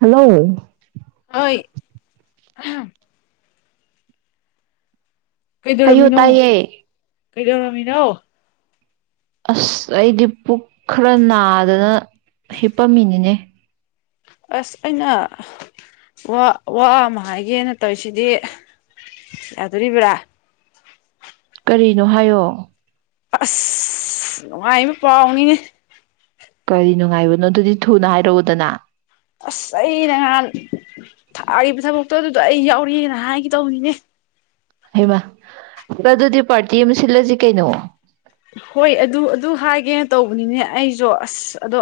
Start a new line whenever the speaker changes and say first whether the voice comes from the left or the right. right: hello
left: ꯑ ꯀꯩꯗꯧꯔꯝꯃꯤꯅꯣ
right: ꯀꯩꯣꯇꯥ ꯌꯦ
left: ꯀꯩꯗꯧꯔꯝꯃꯤꯅꯣ
right: ꯑꯁ ꯑꯩꯗꯤ ꯄꯨꯛ ꯈꯔ ꯅꯥꯗꯅ ꯍꯤꯞꯄꯝꯃꯤꯅꯤꯅꯦ
left: ꯑꯁ ꯑꯩꯅ ꯋꯥ ꯋꯥ ꯑꯃ ꯍꯥꯏꯒꯦꯅ ꯇꯧꯔꯤꯁꯤꯗꯤ ꯌꯥꯗꯣꯔꯤꯕ꯭ꯔꯥ
right: ꯀꯔꯤꯅꯣ ꯍꯥꯏꯌꯣ
left: ꯑꯁ ꯉꯅꯨꯡꯉꯥꯏꯕ ꯄ ꯎꯅꯤꯅꯦ
right: ꯀꯔꯤ ꯅꯨꯡꯉꯥꯏꯕꯅꯣ ꯑꯗꯨꯗꯤ ꯊꯨꯅ ꯍꯥꯏꯔꯛꯎꯗꯅ
left: ꯑꯁ ꯑꯩ ꯅꯍꯥꯟ ꯊꯥꯒꯤ ꯊꯕꯛꯇꯣ ꯑꯗꯨ ꯑꯗꯣ ꯑꯩ ꯌꯥꯎꯔꯤꯦꯅ ꯍꯥꯏꯒ ꯇꯧꯕꯅꯤꯅꯦ
right: ꯍꯩꯃꯥ ꯑꯗꯨꯗꯤ ꯄꯥꯔꯇꯤ ꯑꯃ ꯁꯤꯜꯂꯁꯤ ꯀꯩꯅꯣ
left: ꯍꯣꯏ ꯑꯗꯨ ꯑꯗꯨ ꯍꯥꯏꯒꯦꯅ ꯇꯧꯕꯅꯤꯅꯦ ꯑꯩꯁꯨ ꯑꯁ ꯑꯗꯣ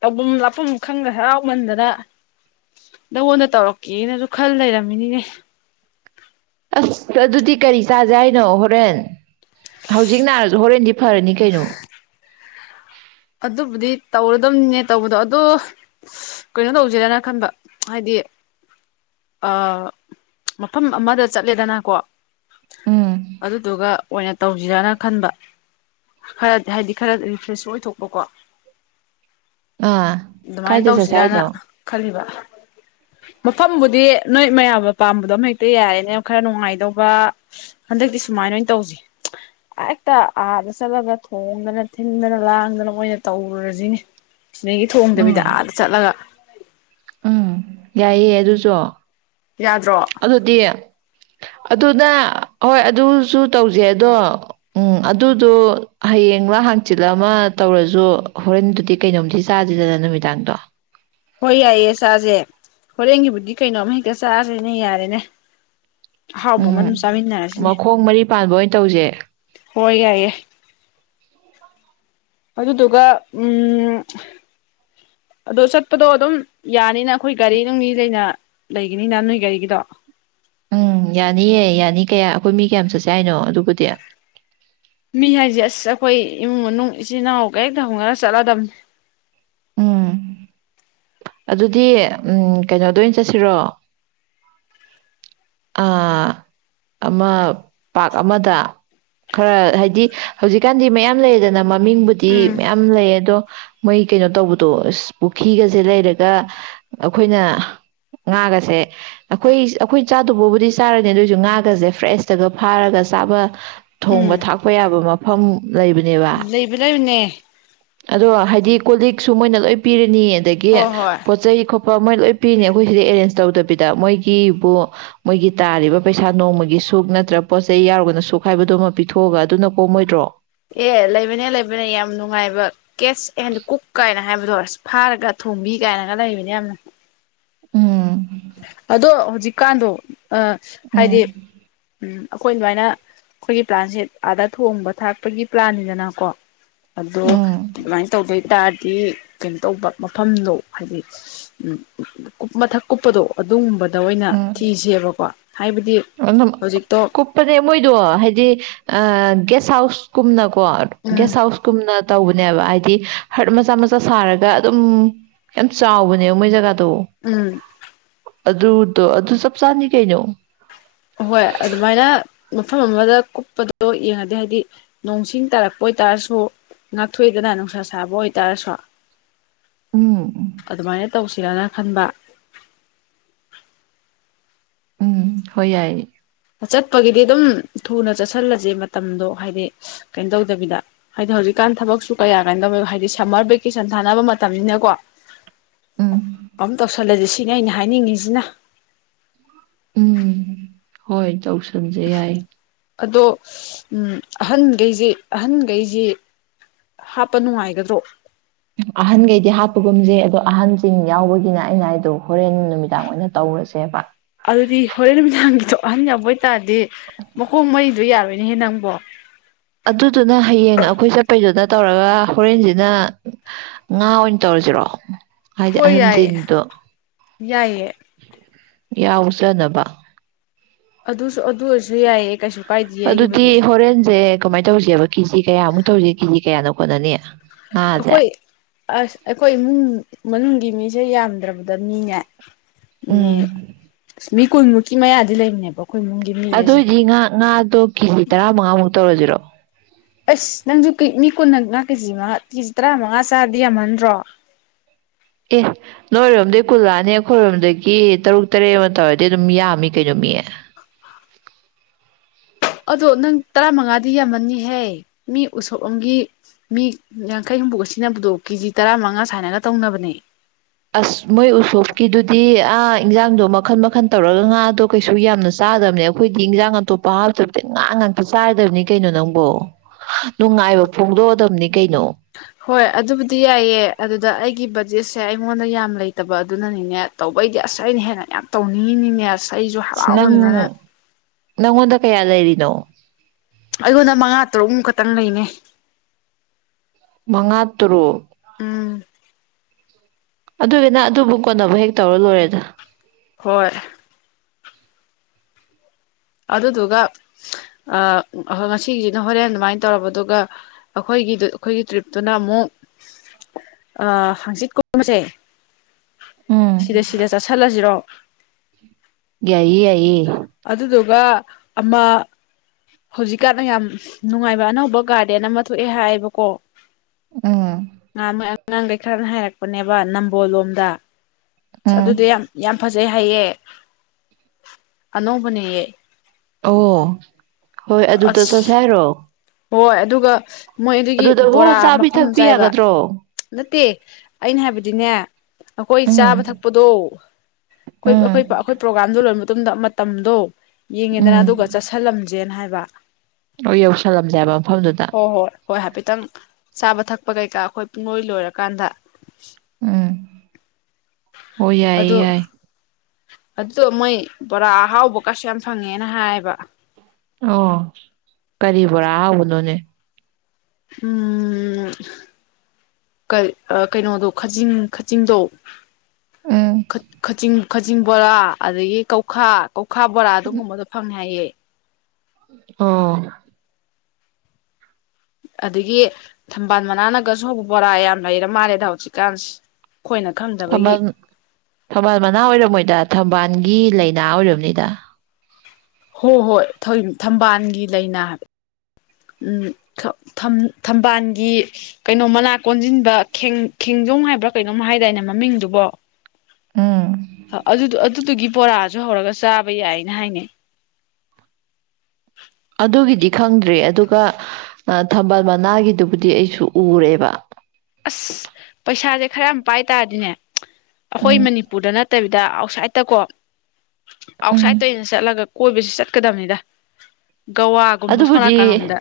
left: ꯇꯧꯐꯝ ꯂꯥꯞꯐꯝ ꯈꯪꯗ ꯍꯔꯥꯎꯃꯟꯗꯅ ꯅꯉꯣꯟꯗ ꯇꯧꯔꯛꯀꯦꯅꯁꯨ ꯈꯜ ꯂꯩꯔꯝꯃꯤꯅꯤꯅꯦ
right: ꯑꯁ ꯑꯗꯨꯗꯤ ꯀꯔꯤ ꯆꯥꯖꯦ ꯍꯥꯏꯅꯣ ꯍꯣꯔꯦꯟ ꯍꯧꯖꯤꯛ ꯅꯥꯔꯁꯨ ꯍꯣꯔꯦꯟꯗꯤ ꯐꯔꯅꯤ ꯀꯩꯅꯣ
left: ꯑꯗꯨꯕꯨꯗꯤ ꯇꯧꯔꯗꯝꯗꯝꯅꯦ ꯇꯧꯕꯗꯣ ꯑꯗꯨ ꯀꯩꯅꯣ ꯇꯧꯁꯤꯔꯅ ꯈꯟꯕ ꯍꯥꯏꯗꯤ ꯃꯐꯝ ꯑꯃꯗ ꯆꯠꯂꯦꯗꯅꯀꯣ
right: ꯎꯝ
left: ꯑꯗꯨꯗꯨꯒ ꯑꯣꯏꯅ ꯇꯧꯁꯤꯔꯅ ꯈꯟꯕ ꯈꯔꯗꯤ ꯍꯥꯏꯗꯤ ꯈꯔ ꯔꯤꯐ꯭ꯔꯦꯁ ꯑꯣꯏꯊꯣꯛ ꯀꯥ
right: ꯑꯥ
left: ꯑꯗꯨꯃꯥꯏꯅ
right: ꯀꯥꯏꯗ ꯆꯠꯁꯦ
left: ꯇꯧꯁꯤꯔꯅ
right: ꯍꯥꯏꯅꯣ
left: ꯈꯜꯂꯤꯕ ꯃꯐꯝꯕꯨꯗꯤ ꯅꯣꯏ ꯃꯌꯥꯝꯕ ꯄꯥꯝꯕꯗꯣ ꯑꯃ ꯍꯦꯛꯇ ꯌꯥꯔꯦꯅꯦ ꯌꯥꯝ ꯈꯔ ꯅꯨꯡꯉꯥꯏꯗꯧꯕ ꯍꯟꯗꯛꯇꯤ ꯁꯨꯃꯥꯏꯅ ꯑꯣꯏꯅ ꯇꯧꯁꯤ ꯍꯦꯛꯇ ꯑꯥꯗ ꯆꯠꯂꯒ ꯊꯣꯡꯗꯅ ꯊꯤꯟꯗꯅ ꯂꯥꯡꯗꯅ ꯃꯣꯏ ꯑꯣꯏꯅ ꯇꯧꯔꯨꯔꯁꯤꯅꯦ ꯅꯒꯤ ꯊꯣꯡꯗꯕꯤꯗ
right: ꯎꯝ
left: ꯑꯥꯗ ꯆꯠꯂꯒ
right: ꯎꯝ ꯌꯥꯏꯌꯦ ꯑꯗꯨꯁꯨ
left: ꯌꯥꯗ꯭ꯔꯣ
right: ꯑꯗꯨꯗꯤ ꯑꯗꯨꯅ ꯍꯣꯏ ꯑꯗꯨꯁꯨ ꯇꯧꯁꯦ ꯑꯗꯣ ꯎꯝ ꯑꯗꯨꯗꯣ ꯍꯌꯦꯡꯂꯡꯂ ꯍꯥꯡꯆꯤꯜ ꯑꯃ ꯇꯧꯔꯁꯨ ꯍꯣꯔꯦꯟꯗꯨꯗꯤ ꯀꯩꯅꯣꯝꯗꯤ ꯆꯥꯗꯗꯅ ꯅꯨꯃꯤꯗꯥꯡꯗꯣ
left: ꯍꯣꯏ ꯌꯥꯏꯌꯦ ꯆꯥꯁꯦ ꯍꯣꯔꯦꯟꯒꯤꯕꯨꯗꯤ ꯀꯩꯅꯣꯝꯃ ꯍꯦꯛꯇ ꯆꯥꯁꯦꯅꯦ ꯌꯥꯔꯦꯅꯦ ꯑꯍꯥꯎꯕ ꯑꯃ
right: ꯎꯝ
left: ꯑꯗꯨꯝ ꯆꯥꯃꯤꯟꯅꯔꯁꯤꯅꯦ
right: ꯃꯈꯣꯡ ꯃꯔꯤ ꯄꯥꯟꯕ ꯑꯣꯏꯅ ꯇꯧꯁꯦ
left: ꯍꯣꯏ ꯌꯥꯏ ꯌꯥꯏ ꯑꯗꯨꯗꯨꯒ ꯎꯝ ꯑꯣ ꯆꯠꯄꯗꯣ ꯑꯗꯨꯝ ꯌꯥꯅꯤꯅ ꯑꯩꯈꯣꯏ ꯒꯥꯔꯤ ꯅꯨꯡꯅꯤ ꯂꯩꯅ ꯂꯩꯒꯅꯤꯅ ꯅꯣꯏ ꯒꯥꯔꯤꯒꯤꯗꯣ
right: ꯎꯝ ꯌꯥꯅꯤꯑ ꯌꯥꯅꯤ ꯀꯌꯥ ꯑꯩꯈꯣꯏ ꯃꯤ ꯀꯌꯥꯝ ꯆꯠ ꯆ ꯍꯥꯏꯅꯣ ꯑꯗꯨꯕꯨꯗꯤ
left: ꯃꯤ ꯍꯥꯏꯁꯦ ꯑꯁ ꯑꯩꯈꯣꯏ ꯏꯃꯨꯡ ꯃꯅꯨꯡ ꯏꯆꯤꯟꯜ ꯏꯅꯥꯎ ꯀꯔꯤꯦꯛ ꯊ ꯍꯧꯉꯒ ꯆꯠꯂꯗꯕꯅꯤ
right: ꯎꯝ ꯑꯗꯨꯗꯤ ꯀꯩꯅꯣꯗ ꯑꯣꯏꯅ ꯆꯠꯁꯤꯔꯣ ꯑ ꯑꯃ ꯄꯥ ꯑꯃꯗ ꯈꯔ ꯍꯥꯏꯗꯤ ꯍꯧꯖꯤꯛꯀꯥꯟꯗꯤ ꯃꯌꯥꯝ ꯂꯩꯌꯦꯗꯅ ꯃꯃꯤꯡꯕꯨꯗꯤ
left: ꯎꯝ
right: ꯃꯌꯥꯝ ꯂꯩ ꯑꯗꯣ ꯃꯣꯏ ꯀꯩꯅꯣ ꯇꯧꯕꯗꯣ ꯑ ꯄꯨꯈ꯭ꯔꯤꯒꯁꯦ ꯂꯩꯔꯒ ꯑꯩꯈꯣꯏꯅ ꯉꯥꯒꯁꯦ ꯑꯩꯈꯣꯏ ꯑꯩꯈꯣꯏ ꯆꯥꯗꯕꯕꯨꯗꯤ ꯆꯥꯔꯅꯤ ꯑꯗꯨꯑꯣꯏꯁꯨ ꯉꯥꯒꯁꯦ ꯐ꯭ꯔꯦꯁꯇꯒ ꯐꯥꯔꯒ ꯆꯥꯕ ꯊꯣꯡꯕ
left: ꯎꯝ
right: ꯊꯥꯛꯄ ꯌꯥꯕ ꯃꯐꯝ ꯂꯩꯕꯅꯦꯕ
left: ꯂꯩꯕ ꯂꯩꯕꯅꯦ
right: ꯑꯗꯣ ꯍꯥꯏꯗꯤ ꯀꯣꯂꯤꯛꯁꯨ ꯃꯣꯏꯅ ꯂꯣꯏ ꯄꯤꯔꯅꯤ ꯑꯗꯒꯤ
left: ꯍꯣꯏ ꯍꯣꯏ
right: ꯄꯣꯠ ꯆꯩ ꯃꯣꯏ ꯂꯣꯏ ꯄꯤꯅꯤ ꯑꯩꯈꯣꯏ ꯁꯤꯗꯩ ꯑꯦꯔꯦꯟꯖ ꯇꯧꯗꯕꯤꯗ ꯃꯣꯏꯒꯤꯕꯨ ꯃꯣꯏꯒꯤ ꯇꯥꯔꯤꯕ ꯄꯩꯁꯥ ꯅꯣꯡꯃꯒꯤ ꯁꯨꯛ ꯅꯠꯇ꯭ꯔꯒ ꯄꯣꯠ ꯆꯩ ꯌꯥꯎꯔꯒꯅ ꯁꯨꯛ ꯍꯥꯏꯕꯗꯨꯃ ꯄꯤꯊꯣꯛꯑꯒ ꯑꯗꯨꯅ ꯀꯣꯝꯃꯣꯏꯗ꯭ꯔꯣ
left: ꯑꯦ ꯂꯩꯕꯅꯦ ꯑꯦ ꯀꯨꯀꯥꯏ ꯀꯥꯏꯅ ꯍꯥꯏꯕꯗꯣ ꯑꯁ ꯐꯥꯔꯒ ꯊꯣꯡꯕꯤ ꯀꯥꯏꯅꯒ ꯂꯩꯕꯅꯦ ꯌꯥꯝꯅ
right: ꯎꯝ
left: ꯖꯤꯀꯥꯟꯗꯣ ꯑ
right: ꯎꯝ
left: ꯍꯥꯏꯗꯤ ꯎꯝ ꯑꯩꯈꯣꯏ ꯑꯗꯨꯃꯥꯏꯅ ꯑꯩꯈꯣꯏꯒꯤ ꯄ꯭ꯂꯥꯟꯁꯦ ꯑꯥꯗ ꯊꯣꯡꯕ ꯊꯥꯛꯄꯒꯤ ꯄ꯭ꯂꯥꯟꯅꯤꯗꯅꯀꯣ ꯑꯗꯣ
right: ꯎꯝ
left: ꯑꯗꯨꯃꯥꯏꯅ ꯇꯧꯗꯣꯏ ꯍꯥꯏꯇꯥꯔꯗꯤ ꯀꯩꯅꯣ ꯇꯧꯕ ꯃꯐꯝꯗꯣ ꯍꯥꯏꯗꯤ ꯀꯨꯞ ꯃꯊꯛ ꯀꯨꯞꯄꯗꯣ ꯑꯗꯨꯒꯨꯝꯕꯅꯤ
right: ꯎꯝ
left: ꯍꯧꯖꯤꯛꯇꯣ
right: ꯀꯨꯞꯄꯅꯦ ꯃꯣꯏꯗꯣ ꯍꯥꯏꯗꯤ ꯑ ꯒꯁ ꯍꯥꯎꯁꯒꯨꯝꯅꯒꯣ
left: ꯎꯝ
right: ꯒꯁ ꯍꯥꯎꯁ ꯀꯨꯝꯅ ꯇꯧꯕ ꯕ ꯍꯥꯏꯗꯤ ꯍꯔꯠ ꯃꯆꯥ ꯃꯆꯥ ꯁꯥꯔꯒ ꯑꯗꯨꯝ ꯌꯥꯝ ꯆꯥꯎꯕꯅꯦꯕ ꯃꯣꯏ ꯖꯒꯥꯗ
left: ꯎꯝ
right: ꯑꯗꯨ ꯑꯗꯨ ꯆꯞ ꯆꯥꯅꯤ ꯀꯩꯩꯅꯣ
left: ꯑꯣꯏ ꯑꯗꯨꯃꯥꯏꯅ ꯃꯐꯝ ꯑꯃꯗ ꯀꯨꯞꯄꯗꯣ ꯌꯦꯡꯉꯗꯤ ꯍꯥꯏꯕꯗꯤ ꯅꯣꯡꯁꯤꯡ ꯇꯥꯔꯛꯄ ꯑꯣꯏꯇꯥꯔꯁꯨ ꯉꯥꯛꯊꯣꯛꯏꯗꯅ ꯅꯨꯡꯁꯥ ꯁꯥꯕ ꯑꯣꯏꯇꯥꯔꯁꯨ
right: ꯎꯝ ꯎꯝ
left: ꯑꯗꯨꯃꯥꯏꯅ ꯇꯧꯁꯤꯔꯅ ꯈꯟꯕ
right: ꯎꯝ ꯍ ꯌꯥꯏ
left: ꯆꯠꯄꯒꯤꯗꯤ ꯑꯗꯨꯝ ꯊꯨꯅ ꯆꯠꯁꯤꯜꯂꯁꯦ ꯃꯇꯝꯗꯣ ꯍꯥꯏꯗꯤ ꯀꯩꯅꯣ ꯇꯧꯗꯕꯤꯗ ꯍꯥꯏꯗꯤ ꯍꯧꯖꯤꯛꯀꯥꯟ ꯊꯕꯛꯁꯨ ꯀꯌꯥ ꯀꯥꯏꯣ ꯇꯧꯋꯕ ꯍꯥꯏꯗꯤ ꯁꯝꯃꯔ ꯚꯦꯀꯦꯁꯟ ꯊꯥꯅꯕ ꯃꯇꯝꯅꯤꯅꯀꯣ
right: ꯎꯝ
left: ꯑꯃ ꯇꯁꯂꯦ ꯁꯤ ꯁꯤꯅꯦ ꯑꯩꯅ ꯍꯥꯏꯅꯤꯡꯉꯤꯁꯤꯅ
right: ꯎꯝ ꯍꯣꯏ ꯆꯧꯁ ꯊꯝꯖ ꯌꯥꯏ
left: ꯑꯗꯣ ꯎ ꯑꯍꯟꯈꯩꯁꯤꯦ ꯑꯍꯟꯈꯩꯁꯤ ꯍꯥꯞꯄ ꯅꯨꯡꯉꯥꯏꯒꯗ꯭ꯔꯣ
right: ꯑꯍꯟꯈꯩꯗꯤ ꯍꯥꯞꯄꯒꯨꯝꯁꯦ ꯑꯗꯣ ꯑꯍꯟꯁꯤꯡ ꯌꯥꯎꯕꯒꯤꯅ ꯑꯩꯅ ꯍꯥꯏꯗꯣ ꯍꯣꯔꯦꯟ ꯅꯨꯃꯤꯗꯥꯡ ꯑꯣꯏꯅ ꯇꯧꯔꯁꯦꯕ
left: ꯑꯗꯨꯗꯤ ꯍꯣꯔꯦꯟ ꯅꯨꯃꯤꯗꯥꯡꯒꯤꯗꯣ ꯑꯍꯟ ꯌꯥꯎꯕ ꯑꯣꯏꯇꯥꯔꯗꯤ ꯃꯈꯣꯡ ꯃꯩꯗꯣ ꯌꯥꯔꯣꯏꯅꯦꯍꯦ ꯅꯪꯕꯣ
right: ꯑꯗꯨꯗꯨꯅ ꯍꯌꯦꯡ ꯑꯩꯈꯣꯏ ꯆꯠꯄꯩꯗꯨꯅ ꯇꯧꯔꯒ ꯍꯣꯔꯦꯟꯁꯤꯅ ꯉꯥ ꯑꯣꯏꯅ ꯇꯧꯔꯁꯤꯔꯣ ꯍꯥꯏꯗꯤ
left: ꯍꯣꯏ ꯌꯥꯏꯌꯦ
right: ꯑꯍꯟꯁꯤꯡꯗꯣ
left: ꯌꯥꯏꯌꯦ
right: ꯌꯥꯎꯖꯅꯕ
left: ꯑꯗꯨꯁꯨ ꯑꯗꯨꯁꯨ ꯌꯥꯏꯌꯦ ꯀꯁꯨ
right: ꯑꯗꯨꯗꯤ ꯍꯣꯔꯦꯟꯁꯦ ꯀꯃꯥꯏ ꯇꯧꯁꯦꯕ ꯀꯤꯖꯤ ꯀꯌꯥꯃꯨꯛ ꯇꯧꯔꯤꯦ ꯀꯦꯖꯤ ꯀꯌꯥꯅꯣ ꯍꯠꯅꯅꯤ ꯑꯗ꯭ꯔꯦ
left: ꯑꯩꯈꯣꯏ ꯑꯁ ꯑꯩꯈꯣꯏ ꯏꯃꯨꯡ ꯃꯅꯨꯡꯒꯤ ꯃꯤꯁꯦ ꯌꯥꯝꯗ꯭ꯔꯕꯗ ꯃꯤꯅꯦ ꯎ
right: ꯎꯝ
left: ꯃꯤ ꯀꯨꯟꯃꯨꯛꯀꯤ ꯃꯌꯥꯗꯤ ꯂꯩꯕꯅꯦꯕꯣ
right: ꯑꯗꯨ ꯑꯣꯏꯗꯤ ꯉꯥ ꯉꯥꯗꯣ ꯀꯦꯖꯤ ꯇꯔꯥꯃꯉꯥꯃꯨꯛꯇ ꯇꯔꯣ ꯖꯤꯔꯣ
left: ꯑꯁ ꯅꯪꯁꯨꯅꯤ ꯀꯨꯟꯅ ꯅ ꯀꯦꯖꯤ ꯃꯉꯥ ꯀꯦꯖꯤ ꯇꯔꯥꯃꯉꯥ ꯆꯥꯗꯤ ꯌꯥꯝꯍꯟꯗ꯭ꯔꯣ
right: ꯑꯦ ꯅꯣꯏꯔꯣꯝꯗꯩ ꯀꯨꯜꯂꯛꯑꯅꯤ ꯑꯩꯈꯣꯏꯔꯣꯝꯗꯒꯤ ꯇꯔꯨꯛ ꯇꯔꯦꯠ ꯑꯃ ꯇꯧꯔꯗꯤ ꯑꯗꯨꯝ ꯌꯥꯝꯃꯤ ꯀꯩꯅꯣ ꯃꯤꯌꯦ
left: ꯑꯗꯣ ꯅꯪ ꯇꯔꯥꯃꯉꯥꯗꯤ ꯌꯥꯝꯃꯅꯤꯍꯦ ꯃꯤ ꯎꯁꯣꯞ ꯑꯝꯒꯤ ꯃꯤ ꯌꯥꯡꯈꯩ ꯍꯨꯝꯐꯨꯒ ꯁꯤꯟꯅꯕꯗꯣ ꯀꯦꯖꯤ ꯇꯔꯥꯃꯉꯥ ꯁꯥꯏꯅꯒ ꯇꯧꯅꯕꯅꯦ
right: ꯑꯁ ꯃꯣꯏ ꯎꯁꯣꯞꯀꯤꯗꯨꯗꯤ ꯑ ꯏꯟꯖꯥꯡꯗꯣ ꯃꯈꯜ ꯃꯈꯟ ꯇꯧꯔꯒ ꯉꯥꯗꯣ ꯀꯩꯁꯨ ꯌꯥꯝꯅ ꯆꯥꯗꯕꯅꯦ ꯑꯩꯈꯣꯏꯗꯤ ꯏꯟꯖꯥꯡ ꯑꯇꯣꯞꯄ ꯍꯥꯞꯇꯕꯗꯤ ꯉꯥ ꯉꯥꯛꯇ ꯆꯥꯗꯕꯅꯤ ꯀꯩꯅꯣ ꯅꯪꯕꯣ ꯅꯨꯡꯉꯥꯏꯕ ꯐꯣꯡꯗꯣꯛꯑꯗꯕꯅꯤ ꯀꯩꯅꯣ
left: ꯍꯣꯏ ꯑꯗꯨꯕꯨꯗꯤ ꯌꯥꯏꯑ ꯑꯗꯨꯗ ꯑꯩꯒꯤ ꯕꯖꯦꯠꯁꯦ ꯑꯩꯉꯣꯟꯗ ꯌꯥꯝ ꯂꯩꯇꯕ ꯑꯗꯨꯅꯅꯤꯅꯦ ꯇꯧꯕꯩꯗꯤ ꯑꯁ ꯑꯩꯅ ꯍꯦꯟꯅ ꯌꯥꯝ ꯇꯧꯅꯤꯡꯉꯤꯅꯤꯅꯦ ꯑꯁ ꯑꯩꯁꯨ
right: ꯑꯁ ꯅꯪ
left: ꯍꯔꯥꯎꯃꯟꯗꯅ
right: ꯅꯪꯉꯣꯟꯗ ꯀꯌꯥ ꯂꯩꯔꯤꯅꯣ
left: ꯑꯩꯉꯣꯟꯗ ꯃꯉꯥ ꯇꯔꯨꯛꯃꯨꯛ ꯈꯛꯇꯪ ꯂꯩꯅꯦ
right: ꯃꯉꯥ ꯇꯔꯨꯛ
left: ꯑꯥ
right: ꯑꯗꯨꯏꯗꯨꯅ ꯑꯗꯨꯕꯨ ꯀꯣꯟꯕꯨ ꯍꯦꯛ ꯇꯧꯔ ꯂꯣꯏꯔꯦꯗ
left: ꯍꯔ ꯑꯗꯨꯗꯨꯒ ꯉꯁꯤꯒꯤꯁꯤꯅ ꯍꯣꯔꯦꯟ ꯑꯗꯨꯃꯥꯏꯅ ꯇꯧꯔꯕ ꯑꯗꯨꯒ ꯑꯩꯈꯣꯏꯒꯤꯗꯨ ꯑꯩꯈꯣꯏꯒꯤ ꯇ꯭ꯔꯤꯞꯇꯨꯅ ꯑꯃꯨꯛ ꯍꯥꯡꯆꯤꯠ ꯀꯁꯦ
right: ꯎꯝ ꯌꯥꯏꯌꯦ ꯌꯥꯏꯌꯦ
left: ꯋꯥ ꯑꯃꯃ ꯍꯧꯖꯤꯛꯀꯥꯟꯗ ꯌꯥꯝ ꯅꯨꯡꯉꯥꯏꯕ ꯑꯅꯧꯕ ꯒꯥꯔꯗꯦꯟ ꯑꯃ ꯊꯣꯛꯑꯦ ꯍꯥꯏꯌꯦꯕꯀꯣ
right: ꯎꯝ
left: ꯑ ꯑꯉꯥꯡꯈꯩ ꯈꯔꯅ ꯍꯥꯏꯔꯛꯄꯅꯦꯕ ꯅꯝꯕꯣꯜꯂꯣꯝꯗ
right: ꯎꯝ
left: ꯑꯗꯨꯗꯤ ꯌꯥꯝ ꯌꯥꯝ ꯐꯖꯩ ꯖꯩ ꯍꯥꯏꯌꯦ ꯑꯅꯧꯕꯅꯦꯌꯦ
right: ꯑꯣ ꯍꯣꯏ ꯑꯗꯨꯗ ꯆꯁ
left: ꯑꯁ
right: ꯍꯥꯏꯔꯣ
left: ꯍꯣꯏ ꯑꯗꯨꯒ ꯃꯣꯏ ꯑꯗꯨꯒꯤ
right: ꯑꯗꯨꯗꯕꯨ
left: ꯕꯣꯔꯥ
right: ꯆꯥꯕꯤ
left: ꯃꯐꯝ
right: ꯊꯛꯄꯤ
left: ꯆꯥꯏꯕ
right: ꯌꯥꯒꯗ꯭ꯔꯣ
left: ꯅꯠꯇꯦ ꯑꯩꯅ ꯍꯥꯏꯕꯗꯤꯅꯦ ꯑꯩꯈꯣꯏ
right: ꯎꯝ
left: ꯆꯥꯕ ꯊꯛꯄꯗꯣ ꯑꯩꯈꯣꯏ
right: ꯎꯝ
left: ꯑꯩꯈꯣꯏ ꯑꯩꯈꯣꯏ ꯄ꯭ꯔꯣꯒꯥꯝꯗꯨ ꯂꯣꯏ ꯇꯨꯝꯗ ꯃꯇꯝꯗꯣ ꯌꯦꯡꯉꯦꯗꯅ ꯑꯗꯨꯒ ꯆꯠꯁꯜꯂꯝꯃꯤ ꯖꯦꯟ ꯍꯥꯏꯕ
right: ꯑꯣꯏ ꯑꯁ ꯊꯜꯂꯝꯂꯦꯕ ꯃꯐꯝꯗꯨꯗ
left: ꯍꯣꯏ ꯍꯣꯏ ꯍꯣꯏ ꯍꯥꯏꯐꯦꯠꯇꯪ ꯆꯥꯕ ꯊꯛꯄ ꯀꯩꯀꯥ ꯑꯩꯈꯣꯏ ꯂꯣꯏ ꯂꯣꯏꯔꯀꯥꯟꯗ
right: ꯎꯝ ꯑꯣ ꯌꯥꯏꯌꯦ ꯌꯥꯏ
left: ꯑꯗꯨ ꯑꯃꯥꯏ ꯄꯨꯔ ꯑꯍꯥꯎ ꯑꯣꯕꯀꯁꯤ ꯌꯥꯝ ꯐꯪꯉꯦꯅ ꯍꯥꯏꯌꯦꯕ
right: ꯑꯣ ꯀꯔꯤꯕꯣꯔꯥ ꯍꯍꯥꯎꯕꯅꯣꯅꯦ
left: ꯎꯝ ꯀꯩꯅꯣꯗꯣ ꯈꯖꯤꯡ ꯈꯥꯖꯤꯡꯗꯣ ꯀꯆꯤꯡ ꯈꯖꯤꯡ ꯕꯣꯔꯥ ꯑꯗꯒꯤ ꯀꯧꯈꯥꯛ ꯀꯧꯈꯥ ꯕꯣꯔꯥ ꯑꯗꯨꯒꯝꯨꯝꯕꯗ ꯐꯪꯉꯦ ꯍꯥꯏꯌꯦ
right: ꯑꯣ
left: ꯑꯗꯒꯤ ꯊꯝꯕꯥꯜ ꯃꯅꯥꯅꯒꯁꯨꯧꯕ ꯕꯣꯔꯥ ꯌꯥꯝ ꯂꯩꯔ ꯃꯥꯜꯂꯦꯗ ꯍꯧꯖꯤꯛꯀꯥꯟꯁꯦ ꯑꯩꯈꯣꯏꯅ ꯈꯪꯗꯕꯒꯤ
right: ꯊꯝꯕꯥꯜ ꯊꯝꯕꯥꯜ ꯃꯅꯥ ꯑꯣꯏꯔꯝꯃꯣꯏꯗ ꯊꯝꯕꯥꯜ ꯒꯤ ꯂꯥꯏꯅꯥ ꯑꯣꯏꯔꯕꯅꯤꯗ
left: ꯍꯣꯏ ꯍꯣꯏ ꯊꯝꯕꯥꯜꯒꯤ ꯂꯩꯅ ꯍꯥꯏꯕ ꯎꯝ ꯊꯝꯕꯥꯜꯒꯤ ꯀꯩꯅꯣ ꯃꯅꯥ ꯀꯣꯟꯁꯤꯟꯕ ꯈꯦꯡꯖꯣꯝ ꯍꯥꯏꯕ꯭ꯔꯥ ꯀꯩꯅꯣꯝ ꯍꯥꯏꯗꯥꯏꯅꯦ ꯃꯃꯤꯡꯗꯨꯕꯣ ꯑꯗꯨ ꯑꯗꯨꯗꯨꯒꯤ ꯕꯣꯔꯥꯁꯨ ꯍꯧꯔꯒ ꯆꯥꯕ ꯌꯥꯏꯅ ꯍꯥꯏꯅꯩ
right: ꯑꯗꯨꯒꯤꯗꯤ ꯈꯪꯗ꯭ꯔꯦ ꯑꯗꯨꯒ ꯊꯝꯕꯥꯜ ꯃꯅꯥꯒꯤꯗꯨꯕꯨꯗꯤ ꯑꯩꯁꯨ ꯎꯔꯦꯕ
left: ꯑꯁ ꯄꯩꯁꯥꯁꯦ ꯈꯔ ꯑꯃ ꯄꯥꯏ ꯇꯥꯔꯗꯤꯅꯦ ꯑꯩꯈꯣꯏ
right: ꯎꯝ
left: ꯃꯅꯤꯄꯨꯔꯗ ꯅꯠꯇ ꯐꯠꯇꯕꯤꯗ ꯑꯥꯎꯠꯁꯥꯏꯠꯇꯀꯣ ꯑꯥꯎꯠ
right: ꯎꯝ
left: ꯁꯥꯏꯠ ꯇꯩꯅ ꯆꯠꯂꯒ ꯀꯣꯏꯕꯕꯁꯤ ꯆꯠꯀꯗꯕꯅꯤꯗ ꯒꯋꯥꯒꯨꯝꯕ ꯁꯣꯝ
right: ꯑꯗꯨꯕꯨꯗꯤ
left: ꯅꯥꯀꯜꯂꯣꯝꯗ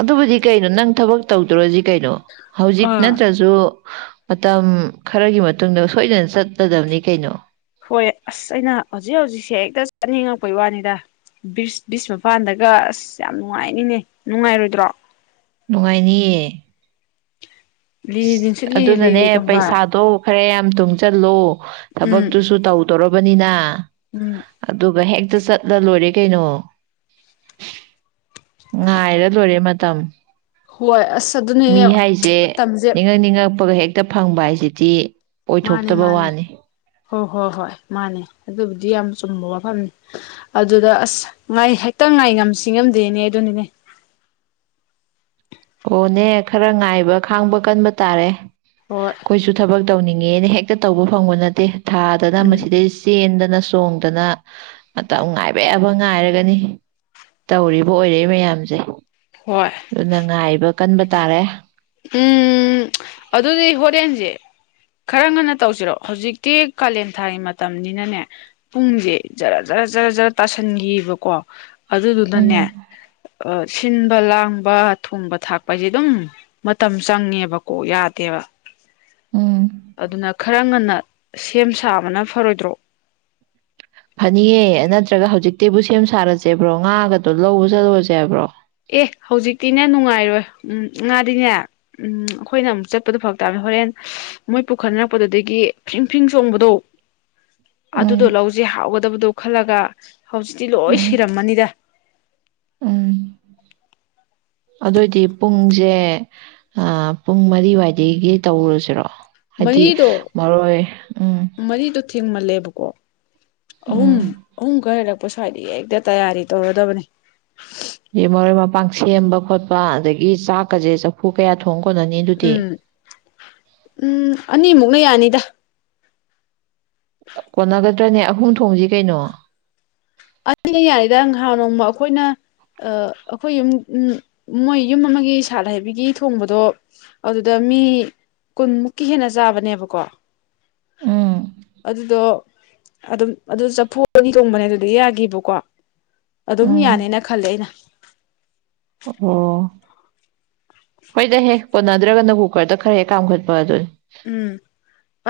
right: ꯑꯗꯨꯕꯨꯗꯤ ꯀꯩꯅꯣ ꯅꯪ ꯊꯕꯛ ꯇꯧꯗ꯭ꯔꯣꯖꯤꯛ ꯀꯩꯅꯣ ꯍꯧꯖꯤꯛ
left: ꯑꯥ
right: ꯅꯠꯇ꯭ꯔꯁꯨ ꯃꯇꯝ ꯈꯔꯒꯤ ꯃꯇꯨꯡꯗ ꯁꯣꯏꯗꯅ ꯆꯠꯀꯗꯕꯅꯤ ꯀꯩꯅꯣ
left: ꯍꯣꯏ ꯑꯁ ꯑꯩꯅ ꯍꯧꯖꯤꯛ ꯍꯧꯖꯤꯛꯁꯦ ꯍꯦꯛꯇ ꯆꯠꯅꯤꯡꯉꯛꯄꯩ ꯋꯥꯅꯤꯗ ꯕꯤ꯭ꯔꯤꯁ ꯃꯄꯥꯟꯗꯒ ꯑꯁ ꯌꯥꯝ ꯅꯨꯡꯉꯥꯏꯅꯤꯅꯦ ꯅꯨꯡꯉꯥꯏꯔꯣꯏꯗ꯭ꯔꯣ
right: ꯅꯨꯡꯉꯥꯏꯅꯤꯌꯦ
left: ꯂꯤꯔꯤ ꯅꯨꯡꯁꯤꯠ
right: ꯑ
left: ꯂꯤꯔꯤ
right: ꯑꯗꯨꯅꯅꯦ
left: ꯂꯤꯔꯤꯒꯨꯝꯕ
right: ꯄꯩꯁꯥꯗꯣ ꯈꯔ ꯌꯥꯝ ꯇꯨꯡꯁꯤꯜꯂꯣ ꯊꯕꯛ
left: ꯎꯝ
right: ꯇꯨ ꯁꯨ ꯇꯥꯎ ꯎ ꯇꯔꯣ ꯕꯅꯤꯅ
left: ꯎꯝ
right: ꯑꯗꯨꯒ ꯍꯦꯛꯇ ꯆꯠꯂ ꯂꯣꯏꯔꯦ ꯀꯩꯅꯣ ꯉꯥꯏꯔ ꯂꯣꯏꯔꯦ ꯃꯇꯝ
left: ꯍꯣꯏ ꯑ ꯑꯗꯨꯅ ꯊꯝ
right: ꯄ ꯍꯦ ꯍꯦꯛꯇ ꯐꯪꯕ ꯍꯥꯏꯁꯤꯗꯤ
left: ꯃꯥꯅꯦ
right: ꯑꯣꯏꯊꯣꯛꯇꯕ
left: ꯃꯥꯅꯦ
right: ꯋꯥꯅꯤ
left: ꯍꯣꯏ ꯍꯣꯏ ꯍꯣꯏ ꯃꯥꯅꯦ ꯑꯗꯨꯕꯨꯗꯤ ꯌꯥꯝ ꯆꯨꯝꯕ ꯋꯥꯐꯝꯅꯤ ꯑꯗꯨꯗ ꯑꯁ ꯉꯥꯏ ꯍꯦꯛꯇ ꯉꯥꯏ ꯉꯝꯁꯤ ꯉꯝꯗꯦꯅꯦ ꯑꯗꯨꯅꯤꯅꯦ
right: ꯑꯣꯅꯦ ꯈꯔ ꯉꯥꯏꯕ ꯈꯥꯡꯕ ꯀꯟꯕ ꯇꯥꯔꯦ
left: ꯍꯣꯏ
right: ꯀꯣꯏꯁꯨ ꯊꯕꯛ ꯇꯧꯅꯤꯡꯉꯦꯅ ꯍꯦꯛꯇ ꯇꯧꯕ ꯐꯪꯕ ꯅꯠꯇꯦ ꯊꯥꯗꯅ
left: ꯎꯝ
right: ꯃꯁꯤꯗꯩ ꯇꯦꯟꯗꯅ ꯆꯣꯡꯗꯅ ꯃꯇꯝ ꯉꯥꯏꯕ ꯌꯥꯕ ꯉꯥꯏꯔꯒꯅꯤ ꯇꯧꯔꯤꯕ ꯑꯣꯏꯔꯛꯏ ꯃꯌꯥꯝꯁꯦ
left: ꯍꯣꯏ
right: ꯑꯗꯨꯅ ꯉꯥꯏꯕ ꯀꯟꯕ ꯇꯥꯔꯦ
left: ꯎꯝ ꯑꯗꯨꯗꯤ ꯍꯣꯔꯦꯟꯁꯦ ꯈꯔ ꯉꯟꯅ ꯇꯧꯁꯤꯔꯣ ꯍꯧꯖꯤꯛꯇꯤ ꯀꯥꯂꯦꯟ ꯊꯥꯒꯤ ꯃꯇꯝꯅꯤꯅꯅꯦ ꯄꯨꯡꯁꯦ ꯖꯔ ꯖꯔ ꯖꯔ ꯖꯔ ꯇꯥꯁꯟꯈꯤꯕꯀꯣ ꯑꯗꯨ
right: ꯎꯝ
left: ꯑꯗꯨꯗꯟꯅꯦ ꯑ ꯁꯤꯟꯕ ꯂꯥꯡꯕ ꯊꯣꯡꯕ ꯊꯥꯛꯄ ꯍꯥꯏꯁꯦ ꯑꯗꯨꯝ ꯃꯇꯝ ꯆꯪꯉꯦꯕꯀꯣ ꯑꯣ ꯌꯥꯗꯦꯕ
right: ꯎꯝ
left: ꯑꯗꯨꯅ ꯈꯔ ꯉꯟꯅ ꯁꯦꯝ ꯁꯥꯕꯅ ꯐꯔꯣꯏꯗ꯭ꯔꯣ
right: ꯐꯅꯤꯑꯦ ꯅꯠꯇ꯭ꯔꯒ ꯍꯧꯖꯤꯛꯇꯤꯕꯨ ꯁꯦꯝ ꯁꯥꯔꯁꯦꯕ꯭ꯔꯣ ꯉꯥꯒꯗꯣ ꯂꯧꯕ ꯆꯠꯂꯨꯔꯁꯦ ꯍꯥꯏꯕ꯭ꯔꯣ
left: ꯑꯦ ꯍꯧꯖꯤꯛꯇꯤꯅꯦ ꯅꯨꯡꯉꯥꯏꯔꯣꯏ ꯎꯝ ꯉꯥꯗꯤꯅꯦ ꯎꯝ ꯑꯩꯈꯣꯏꯅ ꯑꯃꯨꯛ ꯆꯠꯄꯗꯣ ꯐꯛ ꯇꯥꯕꯅꯦ ꯍꯣꯔꯦꯟ ꯃꯣꯏ ꯄꯨꯈꯠꯅꯔꯛꯄꯗꯨꯗꯒꯤ ꯐ꯭ꯔꯤꯡ ꯐ꯭ꯔꯤꯡ ꯆꯣꯡꯕꯗꯣ
right: ꯎꯝ
left: ꯑꯗꯨꯗꯣ ꯂꯧꯖꯩ ꯍꯥꯎꯒꯗꯕꯗꯣ ꯈꯜꯂꯒ ꯍꯧꯖꯤꯛꯇꯤ ꯂꯣꯏ
right: ꯎꯝ
left: ꯁꯤꯔꯝꯃꯅꯤꯗ
right: ꯎꯝ ꯑꯗꯨꯑꯣꯏꯗꯤ ꯄꯨꯡꯁꯦ ꯄꯨꯡ ꯃꯔꯤꯋꯥꯏꯗꯒꯤ ꯇꯧꯔꯨꯁꯤꯔꯣ ꯍꯥꯏꯗꯤ
left: ꯃꯔꯤꯗꯣ
right: ꯃꯔꯣꯏ ꯎꯝ
left: ꯊꯤꯡꯃꯜꯂꯦꯕꯀꯣ ꯑꯍꯨꯝ
right: ꯎꯝ
left: ꯑꯍꯨꯝ ꯈꯔ ꯂꯦꯜꯂꯛꯄ ꯁ꯭ꯋꯥꯏꯗ ꯍꯦꯛꯇ ꯇꯌꯥꯔꯤ ꯇꯧꯔꯗꯕꯅꯤ
right: ꯑ ꯃꯔꯣꯏ ꯃꯄꯥꯡ ꯁꯦꯝꯕ ꯈꯣꯠꯄ ꯑꯗꯒꯤ ꯆꯥꯛꯀꯁꯦ ꯆꯐꯨ ꯀꯌꯥ ꯊꯣꯡ ꯀꯣꯟꯅꯅꯤ ꯑꯗꯨꯗꯤ
left: ꯎꯝ ꯎꯝ ꯑꯅꯤꯃꯨꯛꯅ ꯌꯥꯅꯤꯗ
right: ꯀꯣꯟꯅꯒꯗ꯭ꯔꯅꯦ ꯑꯍꯨꯝ ꯊꯣꯡꯁꯤ ꯀꯩꯅꯣ
left: ꯑꯩꯅ ꯌꯥꯏꯗ ꯉꯍꯥꯟ ꯅꯣꯡꯃ ꯑꯩꯈꯣꯏꯅ ꯑꯩꯈꯣꯏ ꯌꯨꯝ ꯃꯣꯏ ꯌꯨꯝ ꯑꯃꯒꯤ ꯁꯥꯠ ꯍꯩꯕꯤꯒꯤ ꯊꯣꯡꯕꯗꯣ ꯑꯗꯨꯗ ꯃꯤ ꯀꯨꯟꯃꯨꯛꯀꯤ ꯍꯦꯟꯅ ꯆꯥꯕꯅꯦꯕꯀꯣ
right: ꯎꯝ
left: ꯑꯗꯨꯗꯣ ꯑꯗꯨꯝ ꯑꯗꯨ ꯆꯐꯨ ꯑꯅꯤ ꯊꯣꯡꯕꯅꯦ ꯑꯗꯨ ꯑꯗꯨ ꯌꯥꯈꯤꯕꯀꯣ ꯑꯗꯨꯝ
right: ꯎꯝ
left: ꯌꯥꯅꯦꯅ ꯈꯜꯂꯦ ꯑꯩꯅ
right: ꯑꯣ ꯍꯣꯏꯗ ꯍꯦꯛ ꯄꯣꯟꯅꯗ꯭ꯔꯒꯅ ꯀꯨꯀꯔꯗ ꯈꯔ ꯍꯦꯛ ꯀꯥꯝꯈꯠꯄ ꯑꯗꯨ
left: ꯎꯝ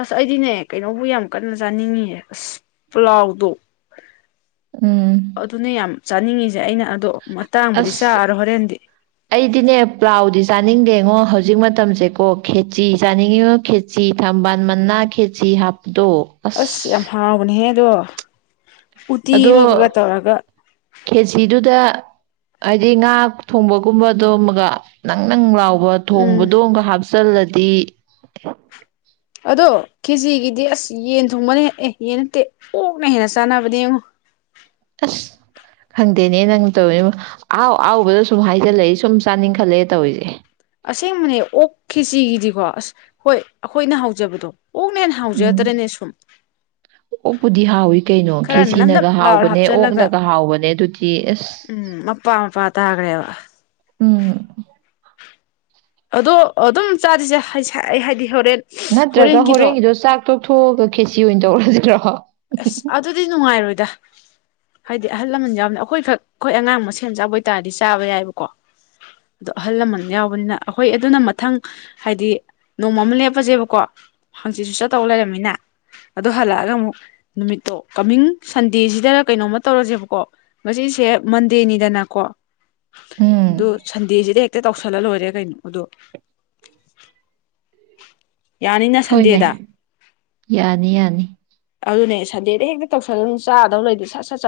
left: ꯑꯁ ꯑꯩꯗꯤꯅꯦ ꯀꯩꯅꯣꯕꯨ ꯌꯥꯝ ꯀꯟꯅ ꯆꯥꯅꯤꯡꯉꯤꯌꯦ ꯑꯁ ꯄ꯭ꯂꯥꯎꯗꯣ ꯑꯗꯨ
right: ꯎꯝ
left: ꯑꯗꯨꯅ ꯌꯥꯝ ꯆꯥꯅꯤꯡꯉꯤꯁꯦ ꯑꯩꯅ ꯑꯗꯣ ꯃꯇꯥꯡꯕꯨꯗꯤ
right: ꯑꯁ
left: ꯆꯥꯔꯣꯏ ꯍꯣꯔꯦꯟꯗꯤ
right: ꯑꯩꯗꯤꯅꯦ ꯄ꯭ꯂꯥꯎꯗꯤꯁ ꯆꯥꯅꯤꯡꯗꯦꯉꯣ ꯍꯧꯖꯤꯛ ꯃꯇꯝꯁꯦꯀꯣ ꯈꯦꯆꯤ ꯆꯥꯅꯤꯡꯉꯤꯉꯣ ꯈꯦꯆꯤ ꯊꯝꯕꯥꯜ ꯃꯅꯥ ꯈꯦꯆꯤ ꯍꯥꯞ
left: ꯑꯁ ꯌꯥꯝ ꯍꯥꯎꯕꯅꯦꯍꯦꯛ ꯗꯣ
right: ꯑꯗꯣ ꯀꯦꯖꯤꯗꯨꯗ ꯍꯥꯏꯗꯤ ꯉꯥ ꯊꯣꯡꯕꯒꯨꯝꯕꯗꯣ ꯑꯃꯒ ꯅꯪ ꯅꯪ ꯂꯥꯎꯕ
left: ꯎꯝ
right: ꯊꯣꯡꯕꯗꯣ ꯍꯥꯞꯆꯤꯜꯂꯗꯤ ꯍꯥꯞꯆꯥꯜꯂꯗꯤ
left: ꯑꯗꯣ ꯀꯦꯖꯤꯒꯤꯗꯤ ꯑꯁ ꯌꯦꯟ ꯊꯣꯡꯕꯅꯤ ꯑꯦ ꯌꯦꯟ ꯅꯠꯇꯦ ꯑꯣꯛꯅ ꯍꯦꯟꯅ ꯆꯥꯅꯕꯅꯦ ꯌꯦꯡꯉꯣ
right: ꯑꯁ ꯈꯪꯗꯦꯅꯦ ꯅꯪ ꯇꯧꯔꯤꯅꯦ ꯑꯍꯥꯎ ꯑꯍꯥꯎꯕꯗ ꯁꯨꯝ ꯍꯥꯏꯖꯤꯜꯂꯛꯏ ꯁꯨꯝ ꯆꯥꯅꯤꯡꯈꯠꯂꯛꯑꯦ ꯇꯧꯔꯤꯁꯦ
left: ꯑꯁꯦꯡꯕꯅꯦ ꯑꯣꯛ ꯈꯤꯆꯤꯒꯤꯗꯤꯀꯣ ꯑꯁ ꯍꯣꯏ ꯑꯩꯈꯣꯏꯅ ꯍꯧꯖꯕꯗꯣ ꯑꯣꯛꯅ ꯍꯦꯟꯅ
right: ꯎꯝ
left: ꯍꯧꯖꯗ꯭ꯔꯅꯦ ꯁꯨꯝ
right: ꯑꯣꯛꯄꯨꯗꯤ ꯍꯥꯎꯋꯏ ꯀꯩꯅꯣ
left: ꯈꯔ ꯅꯞ ꯅꯞ
right: ꯈꯦꯁꯤꯅꯒ
left: ꯂꯥꯎꯔ
right: ꯍꯥꯎꯕꯅꯦ
left: ꯍꯥꯞꯆꯜꯂꯒ
right: ꯑꯣꯛꯅꯒ ꯍꯥꯎꯕꯅꯦ ꯑꯗꯨꯗꯤ ꯑꯁ
left: ꯎꯝ ꯃꯄꯥ ꯃꯄꯥ ꯇꯥꯈ꯭ꯔꯦꯕ
right: ꯎꯝ
left: ꯑꯗꯣ ꯑꯗꯨꯝ ꯆꯥꯔꯤꯁꯦ ꯍꯥꯏꯗꯤ ꯍꯣꯔꯦꯟ
right: ꯅꯠꯇ꯭ꯔꯒ ꯍꯣꯔꯦꯟꯒꯤꯗꯣ ꯆꯥꯛ ꯇꯣꯛꯊꯣꯛꯑꯒ ꯈꯦꯁꯤ ꯑꯣꯏꯅ ꯆꯧꯔꯖꯤꯠ꯭ꯔꯍꯣ
left: ꯑꯁ ꯑꯗꯨꯗꯤ ꯅꯨꯡꯉꯥꯏꯔꯣꯏꯗꯤ ꯗ ꯍꯥꯏꯗꯤ ꯑꯍꯜ ꯂꯃꯟ ꯌꯥꯎꯕꯅꯤꯅ ꯑꯩꯈꯣꯏꯈꯛ ꯑꯩꯈꯣꯏ ꯑꯉꯥꯡ ꯃ ꯁꯦꯝꯦꯟ ꯆꯥꯕ ꯑꯣꯏꯇꯥꯥꯔꯗꯤ ꯆꯥꯕ ꯌꯥꯏꯑꯕꯀꯣ ꯑꯣ ꯑꯍꯜ ꯂꯃꯟ ꯌꯥꯎꯕꯅꯤꯅ ꯑꯩꯈꯣꯏ ꯑꯗꯨꯅ ꯃꯊꯪ ꯍꯥꯏꯗꯤ ꯅꯣꯡꯃ ꯑꯃ ꯂꯦꯞꯄꯁꯦꯕꯀꯣ ꯍꯪꯆꯤꯠꯁꯨ ꯆꯠꯇꯧ ꯂꯩꯔꯝꯃꯤꯅ ꯑꯣ ꯍꯜꯂꯛꯑꯒ ꯑꯃꯨꯛ ꯅꯨꯃꯤꯠꯇꯣ ꯀꯃꯤꯡ ꯁꯟꯗꯦꯁꯤꯗ ꯀꯩꯅꯣꯝꯃ ꯇꯧꯔꯁꯦꯕꯀꯣ ꯉꯁꯤꯁꯦ ꯃꯟꯗꯦꯅꯤꯗꯅꯀꯣ
right: ꯎꯝ
left: ꯑꯗꯨ ꯁꯟꯗꯁꯤꯗꯤ ꯇꯧꯁꯜꯂ ꯂꯣꯏꯔꯦ ꯀꯩꯅꯣ ꯑꯗꯣ ꯌꯥꯅꯤꯅ ꯁꯟꯗꯦꯗ
right: ꯍꯣꯏꯅꯦ ꯌꯥꯅꯤ ꯌꯥꯅꯤ
left: ꯑꯗꯨꯅꯦ ꯁꯟꯗꯦꯗ ꯍꯦꯛꯇ ꯇꯧꯁꯜꯂ ꯆꯥꯗꯧ ꯂꯩꯗꯤꯦ ꯁꯠ ꯁꯠ ꯆꯠ